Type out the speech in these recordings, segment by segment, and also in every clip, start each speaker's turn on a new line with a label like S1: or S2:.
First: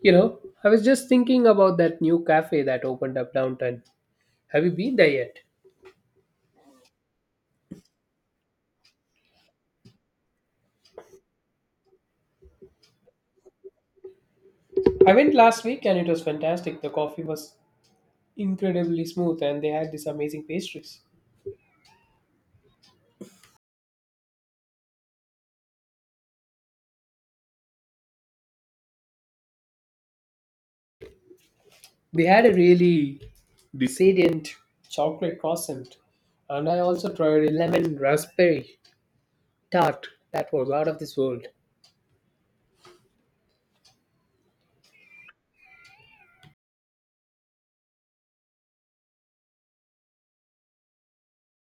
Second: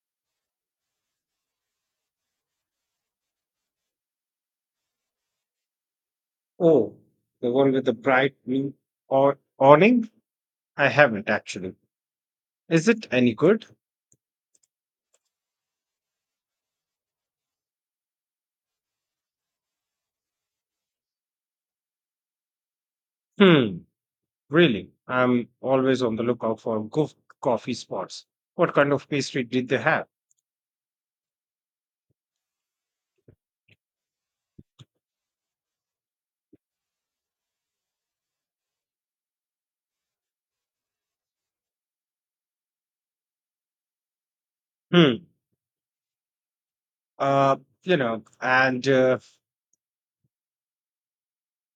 S1: You know, I was just thinking about that new cafe that opened up downtown. Have you been there yet?
S2: Oh, the one with the bright blue or awning? I haven't actually. Is it any good?
S1: I went last week and it was fantastic. The coffee was incredibly smooth and they had these amazing pastries.
S2: Hmm, really? I'm always on the lookout for good coffee spots. What kind of pastry did they have?
S1: They had a really decadent chocolate croissant, and I also tried a lemon raspberry tart that was out of this world.
S2: Hmm, uh, you know, and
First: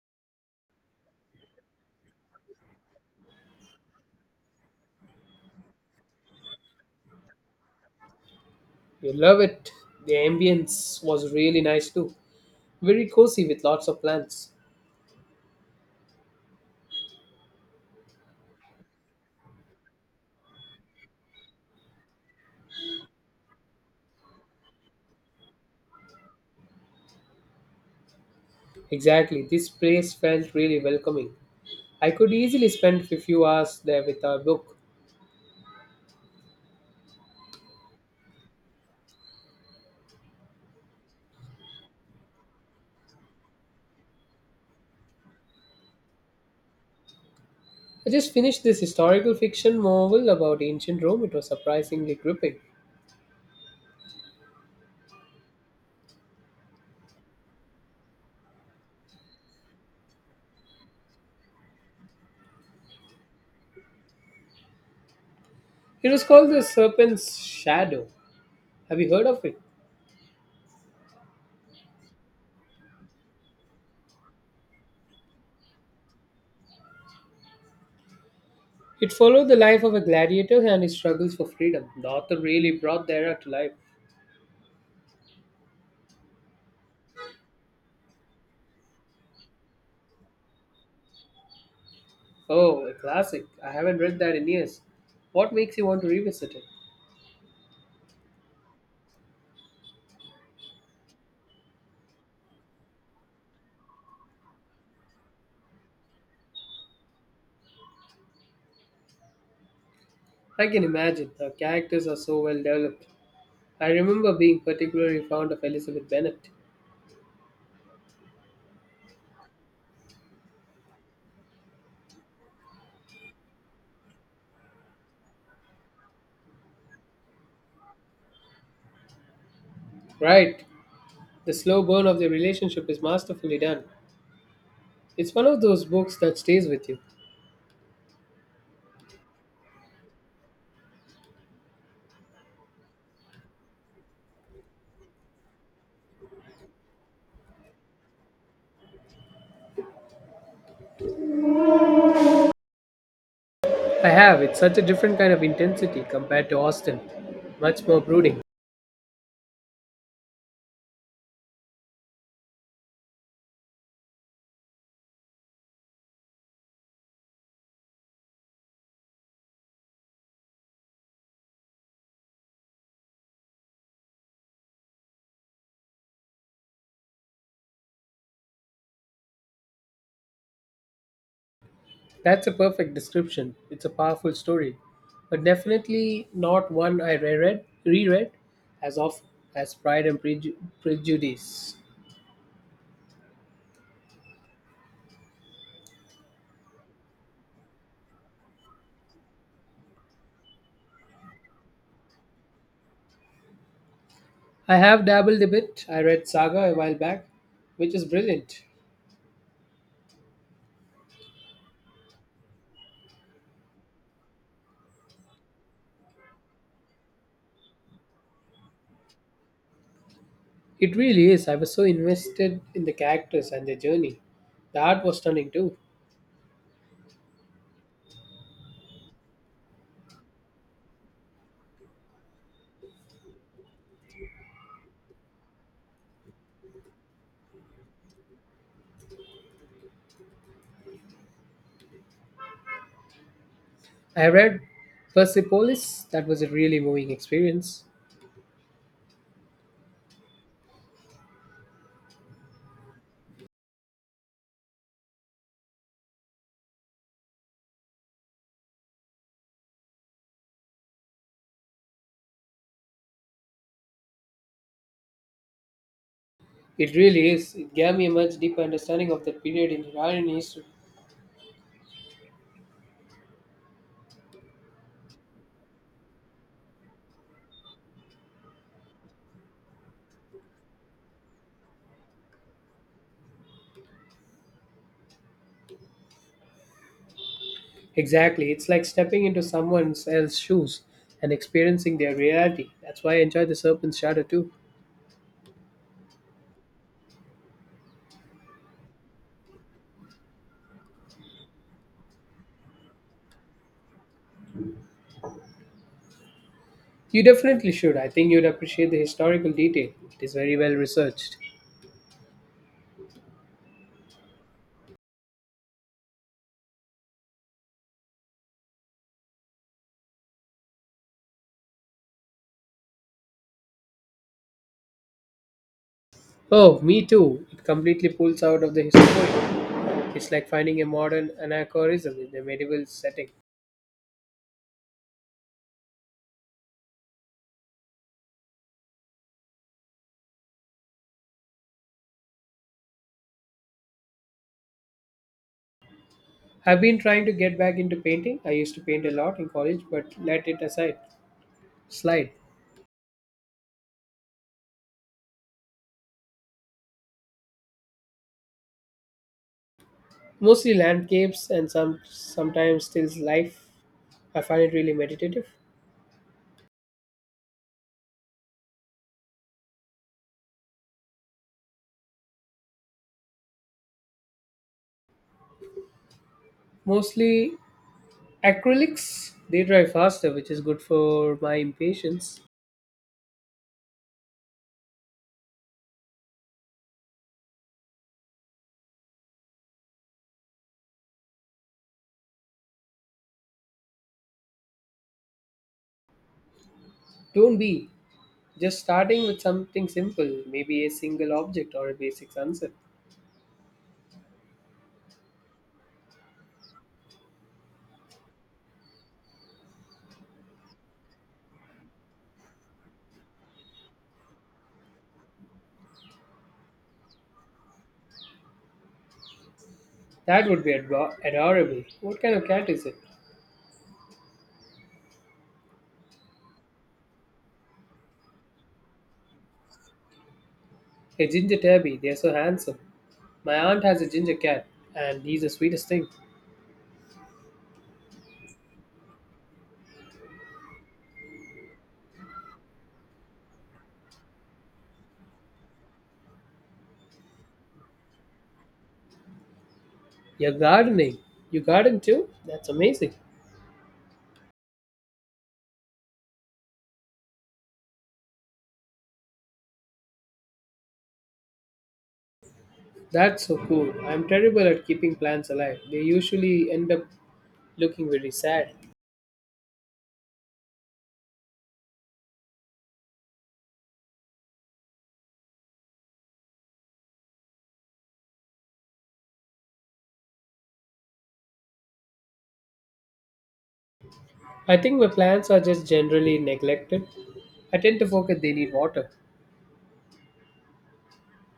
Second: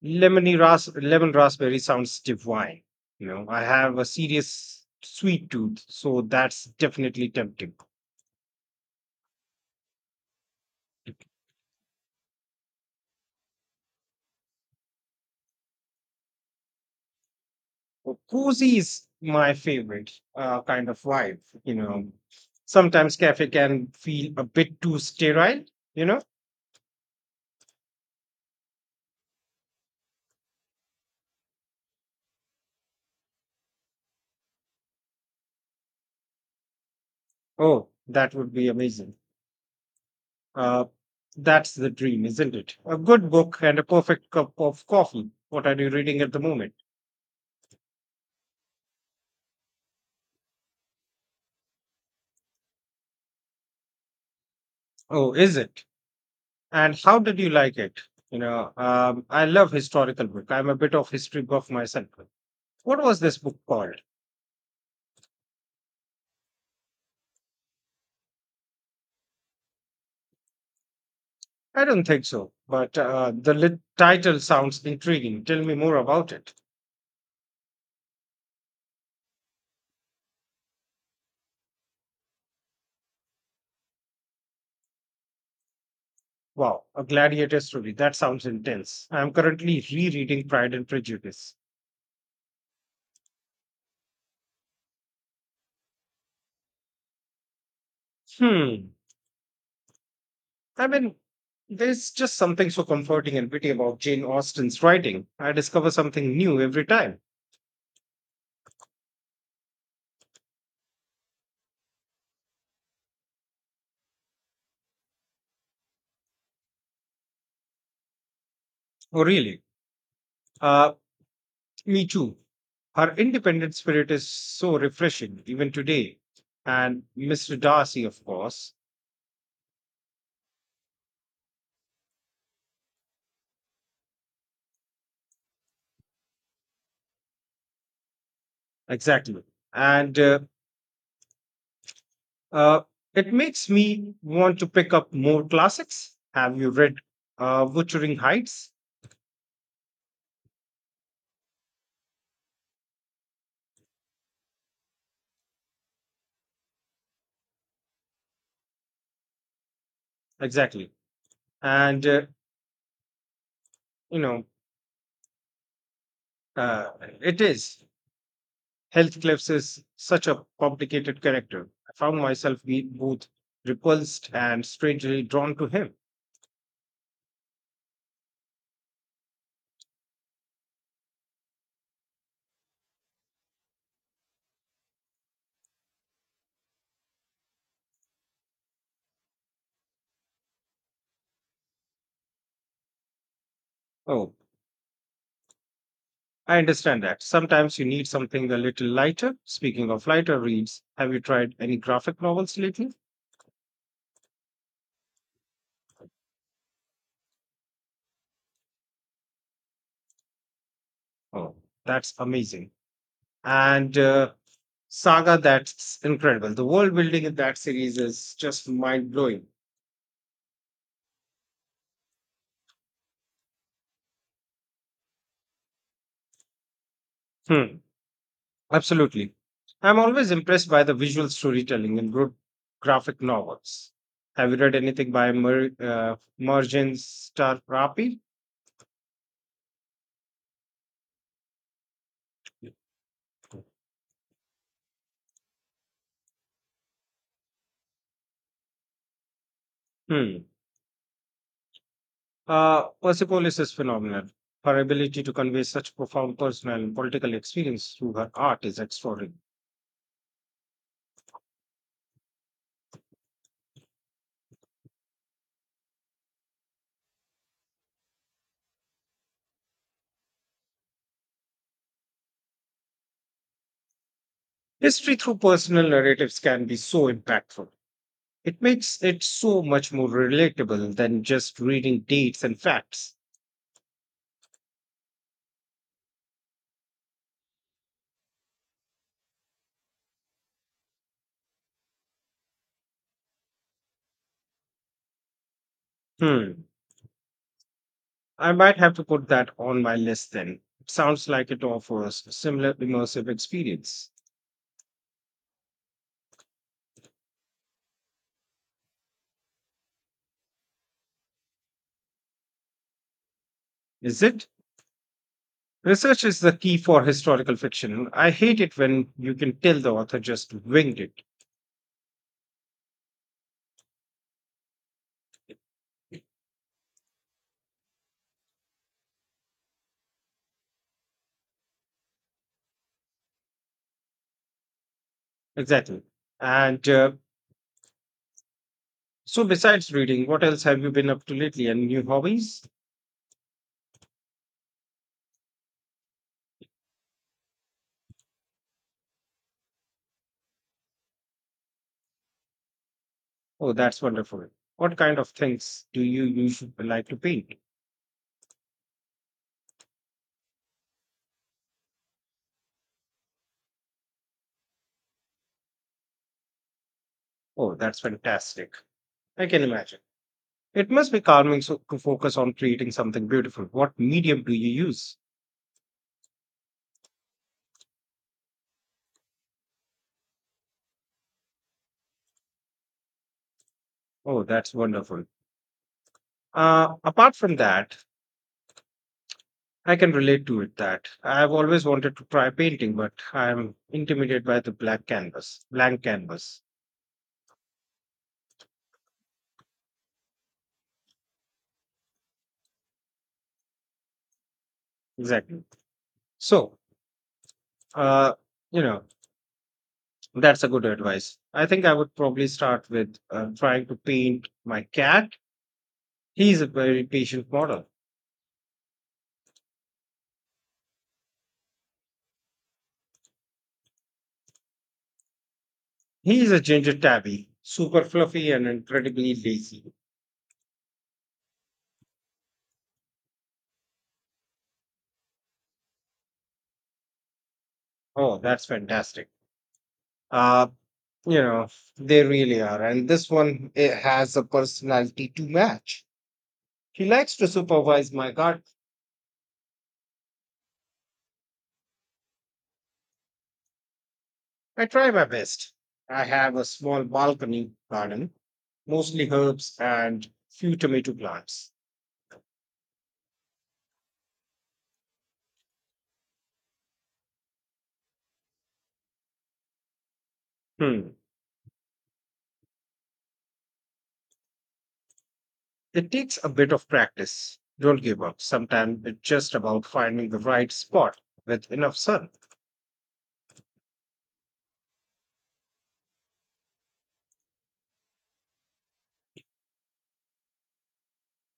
S2: lemon raspberry sounds divine. You know, I have a serious sweet tooth, so that's definitely tempting.
S1: You love it. The ambience was really nice too. Very cozy with lots of plants.
S2: Well, cozy is my favorite kind of vibe. You know, sometimes cafe can feel a bit too sterile. You know,
S1: Exactly, this place felt really welcoming. I could easily spend a few hours there with a book.
S2: oh, that would be amazing. Uh, that's the dream, isn't it? A good book and a perfect cup of coffee. What are you reading at the moment?
S1: I just finished this historical fiction novel about ancient Rome. It was surprisingly gripping.
S2: Oh, is it? And how did you like it? I love historical book. I'm a bit of history buff myself. What was this book called?
S1: It was called The Serpent's Shadow. Have you heard of it?
S2: I don't think so, but title sounds intriguing. Tell me more about it.
S1: It followed the life of a gladiator and his struggles for freedom. The author really brought the era to life.
S2: Wow, a gladiator story. That sounds intense. I'm currently rereading Pride and Prejudice.
S1: Oh, a classic. I haven't read that in years. What makes you want to revisit it?
S2: Hmm. I mean, there's just something so comforting and witty about Jane Austen's writing. I discover something new every time.
S1: I can imagine. The characters are so well developed. I remember being particularly fond of Elizabeth Bennet.
S2: Oh, really? Uh, Me too. Her independent spirit is so refreshing, even today. And Mr. Darcy, of course.
S1: Right. The slow burn of their relationship is masterfully done. It's one of those books that stays with you.
S2: Exactly. And uh, it makes me want to pick up more classics. Have you read Wuthering Heights?
S1: I have. It's such a different kind of intensity compared to Austin. Much more brooding.
S2: Exactly. and you know uh, it is. Health cliffs is such a complicated character. I found both repulsed and strangely drawn to him.
S1: That's a perfect description. It's a powerful story, but definitely not one I reread as often as Prejudice.
S2: Oh, I understand that sometimes you need something a little lighter. Speaking of lighter reads, have you tried any graphic novels lately?
S1: I have dabbled a bit. I read Saga a while back, which is brilliant.
S2: Oh, that's amazing. And Saga, that's incredible. The world building in that series is just mind blowing.
S1: It really is. I was so invested in the characters and their journey. The art was stunning too.
S2: Hmm. Absolutely. I'm always impressed by the visual storytelling in good graphic novels. Have you read anything by Merjan Starrapi?
S1: I read Persepolis. That was a really moving experience.
S2: Hmm. Persepolis is phenomenal. Her ability to convey such profound personal and political experience through her art is extraordinary.
S1: It really is. It gave me a much deeper understanding of that period in Iranian history.
S2: History through personal narratives can be so impactful. It makes it so much more relatable than just reading dates and facts.
S1: Exactly. It's like stepping into someone else's shoes and experiencing their reality. That's why I enjoy The Serpent's Shadow too.
S2: Hmm. I might have to put that on my list then. It sounds like it offers a similar immersive experience.
S1: You definitely should. I think you'd appreciate the historical detail. It is very well researched.
S2: Is it? Research is the key for historical fiction. I hate it when you can tell the author just winged it.
S1: Oh, me too. It completely pulls out of the historic. It's like finding a modern anachronism in a medieval setting.
S2: Exactly. And so, besides reading, what else have you been up to lately? And new hobbies?
S1: I've been trying to get back into painting. I used to paint a lot in college, but let it slide.
S2: Oh, that's wonderful. What kind of things do you usually like to paint?
S1: Mostly landscapes and sometimes stills life. I find it really meditative.
S2: Oh, that's fantastic. I can imagine. It must be calming so, to focus on creating something beautiful. What medium do you use?
S1: Mostly acrylics. They dry faster, which is good for my impatience.
S2: Oh, that's wonderful. Apart from that, I can relate to it that I've always wanted to try painting, but I'm intimidated by the blank canvas.
S1: Don't be, just starting with something simple, maybe a single object or a basic sunset.
S2: Exactly. So, uh, you know, that's a good advice. I think I would probably start with trying to paint my cat. He's a very patient model.
S1: That would be adorable. What kind of cat is it?
S2: He's a ginger tabby, super fluffy and incredibly lazy.
S1: A ginger tabby. They're so handsome. My aunt has a ginger cat, and he's the sweetest thing.
S2: Oh, that's fantastic. Uh, You know, they really are. And this one it has a personality to match. He likes to supervise my garden.
S1: You're gardening. You garden too? That's amazing.
S2: I try my best. I have a small balcony garden, mostly herbs and few tomato plants.
S1: That's so cool. I'm terrible at keeping plants alive. They usually end up looking very sad.
S2: Hmm. It takes a bit of practice. Don't give up. Sometimes it's just about finding the right spot with enough sun.
S1: I think my plants are just generally neglected. I tend to forget they need water.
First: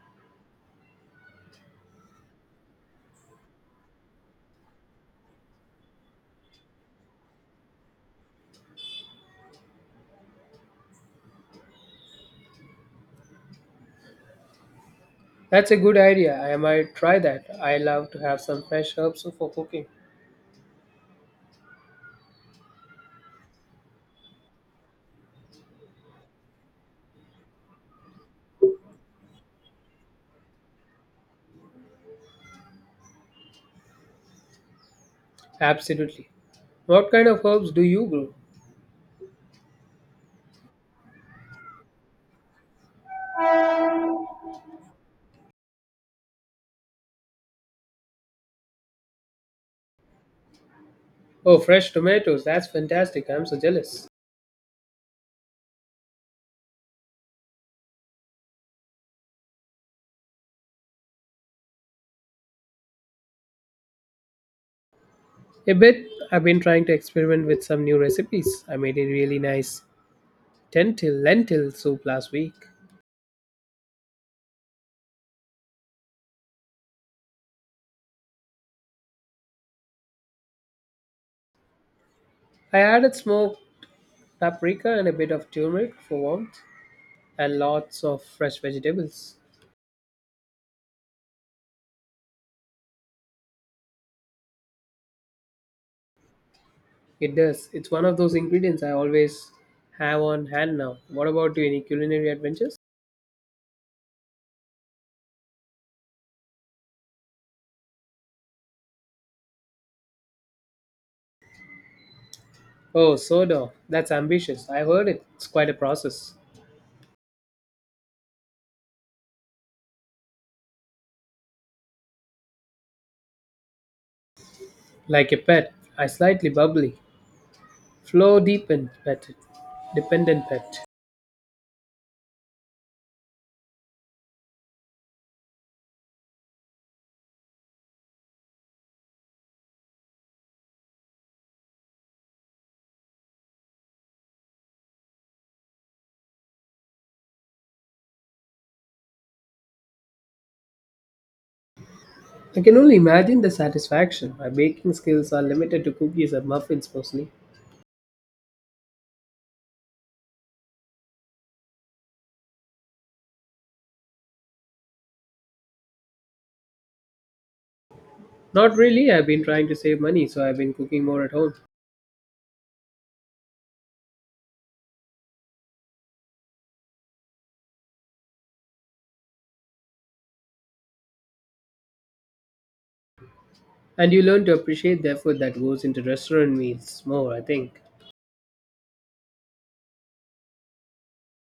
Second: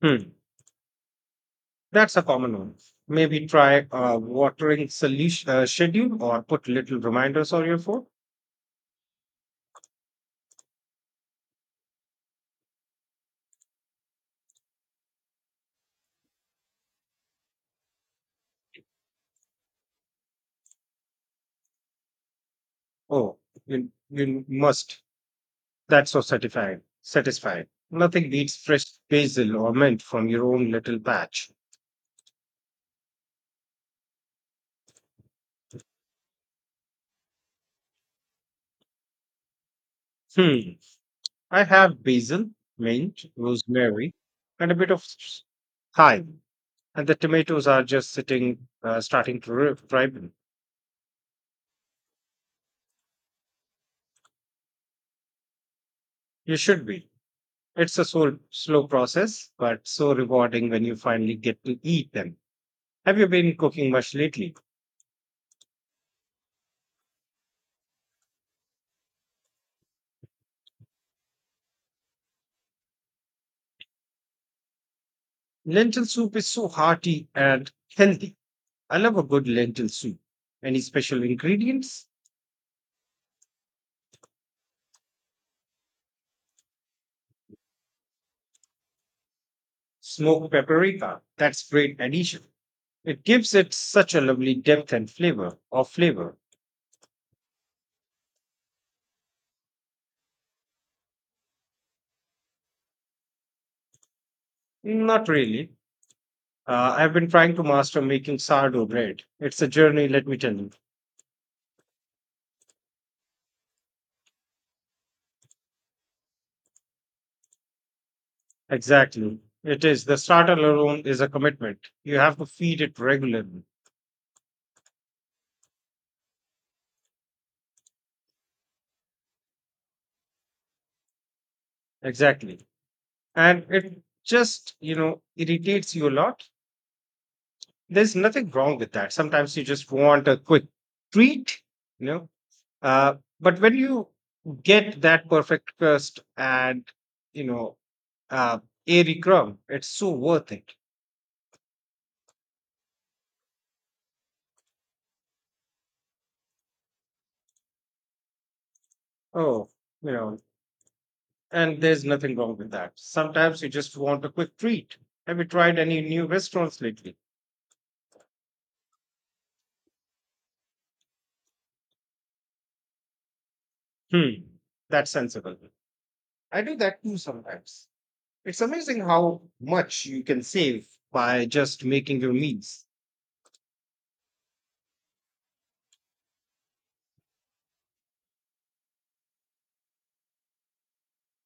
S2: Hmm. That's a common one. Maybe try a watering solution schedule or put little reminders on your phone.
S1: That's a good idea. I might try that. I love to have some fresh herbs for cooking.
S2: Oh, you must. That's so satisfying. Nothing beats fresh basil or mint from your own little patch.
S1: Absolutely. What kind of herbs do you grow?
S2: Hmm. I have basil, mint, rosemary, and a bit of thyme, and the tomatoes are just sitting, starting to ripen.
S1: Oh, fresh tomatoes. That's fantastic. I'm so jealous.
S2: You should be. It's a so slow process, but so rewarding when you finally get to eat them. Have you been cooking much lately?
S1: A bit. I've been trying to experiment with some new recipes. I made a really nice lentil soup last week.
S2: Lentil soup is so hearty and healthy. I love a good lentil soup. Any special ingredients?
S1: I added smoked paprika and a bit of turmeric for warmth and lots of fresh vegetables.
S2: Smoked paprika. That's great addition. It gives it such a lovely depth and flavor.
S1: It does. It's one of those ingredients I always have on hand now. What about you? Any culinary adventures?
S2: Not really. I've been trying to master making sourdough bread. It's a journey, let me tell you.
S1: Oh, soda. That's ambitious. I heard it. It's quite a process.
S2: Exactly. It is. The starter alone is a commitment. You have to feed it regularly.
S1: Like a pet, I slightly bubbly. Flow deepen pet. Dependent pet.
S2: Exactly. And it just, you know, irritates you a lot. There's nothing wrong with that. Sometimes you just want a quick treat, you know, but when you get that perfect crust and you know uh, airy crumb, it's so worth it.
S1: I can only imagine the satisfaction. My baking skills are limited to cookies and muffins mostly.
S2: Oh, you know, and there's nothing wrong with that. Sometimes you just want a quick treat. Have you tried any new restaurants lately?
S1: Not really. I've been trying to save money, so I've been cooking more at home.
S2: Hmm, that's sensible. I do that too sometimes. It's amazing how much you can save by just making your meals.
S1: And you learn to appreciate the effort that goes into restaurant meals more, I think.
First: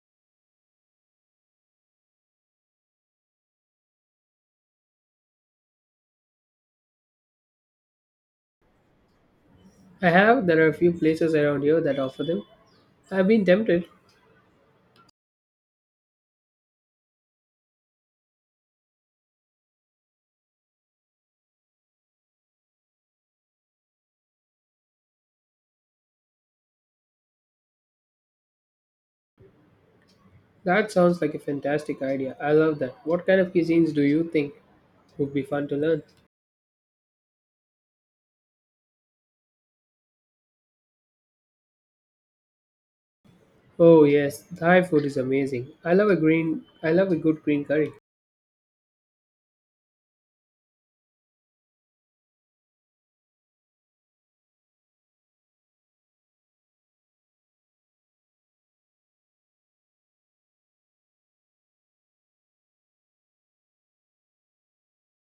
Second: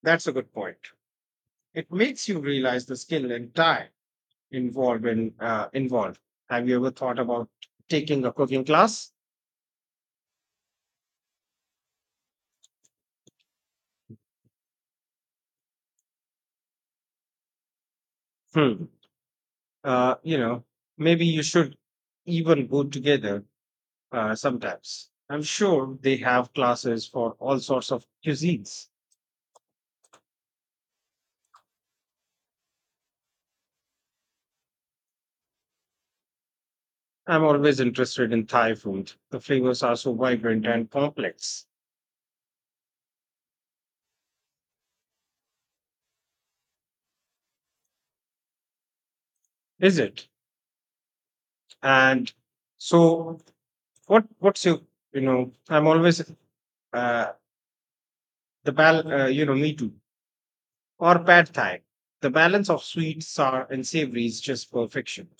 S2: That's a good point. It makes you realize the skill and time involved. Have you ever thought about taking a cooking class?
S1: I have. There are a few places around here that offer them. I've been tempted.
S2: Hmm. Uh, you know, Maybe you should even go together sometimes. I'm sure they have classes for all sorts of cuisines.
S1: That sounds like a fantastic idea. I love that. What kind of cuisines do you think would be fun to learn?
S2: I'm always interested in Thai food. The flavors are so vibrant and complex,
S1: Oh yes, Thai food is amazing. I love a good green curry.
S2: is it? And so, what? What's your? You know, I'm always uh, the bal. You know, me too. Or pad thai. The balance of sweet, sour, and savory is just perfection.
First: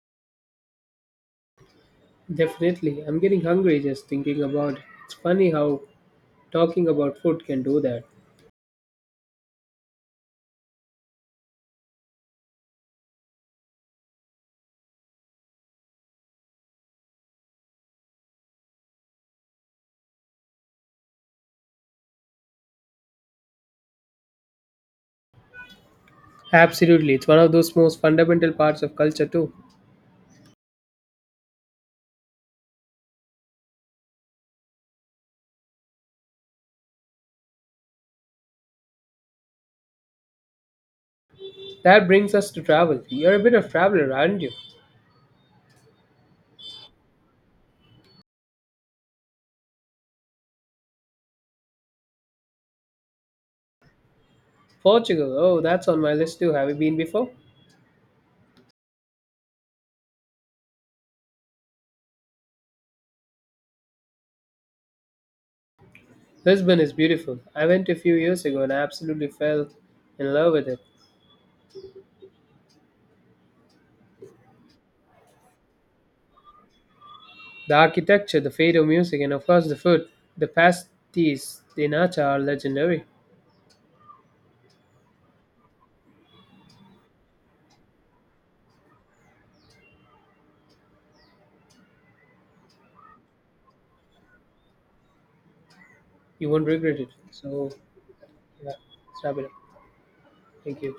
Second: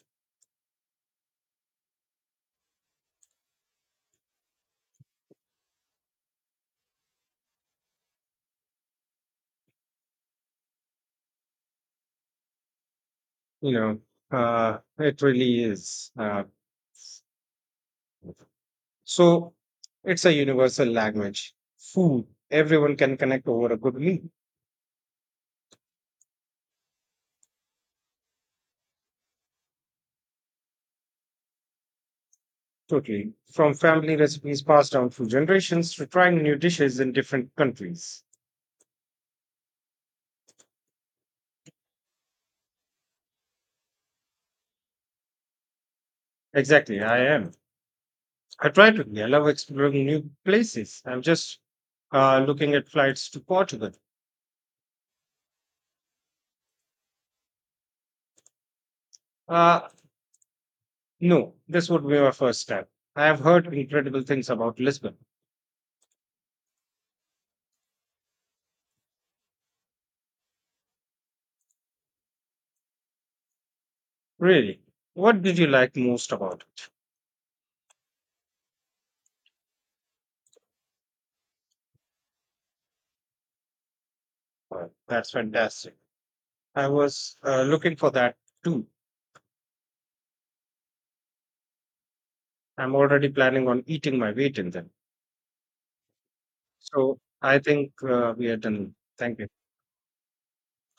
S1: Definitely. I'm getting hungry just thinking about it. It's funny how talking about food can do that.
S2: You know, it really is. So, it's a universal language. Food, everyone can connect over a good meal.
S1: Absolutely, it's one of those most fundamental parts of culture too.
S2: Totally. From family recipes passed down through generations to trying new dishes in different countries.
S1: That brings us to travel. You're a bit of traveler, aren't you?
S2: Exactly, I am. I try to be. I love exploring new places. I'm just looking at flights to Portugal.
S1: Portugal, oh, that's on my list too. Have you been before?
S2: Uh, No, this would be my first step. I have heard incredible things about Lisbon.
S1: Lisbon is beautiful. I went a few years ago and I absolutely fell in love with it.
S2: Really? What did you like most about it?
S1: The architecture, the fado music, and of course the food. The pasties de nata are legendary.
S2: Wow, that's fantastic. I was looking for that too. I'm already planning on eating my weight in them.
S1: You won't regret it.
S2: So I
S1: So,
S2: think we are
S1: yeah,
S2: done.
S1: let's wrap
S2: Thank
S1: it
S2: you.
S1: up. Thank you.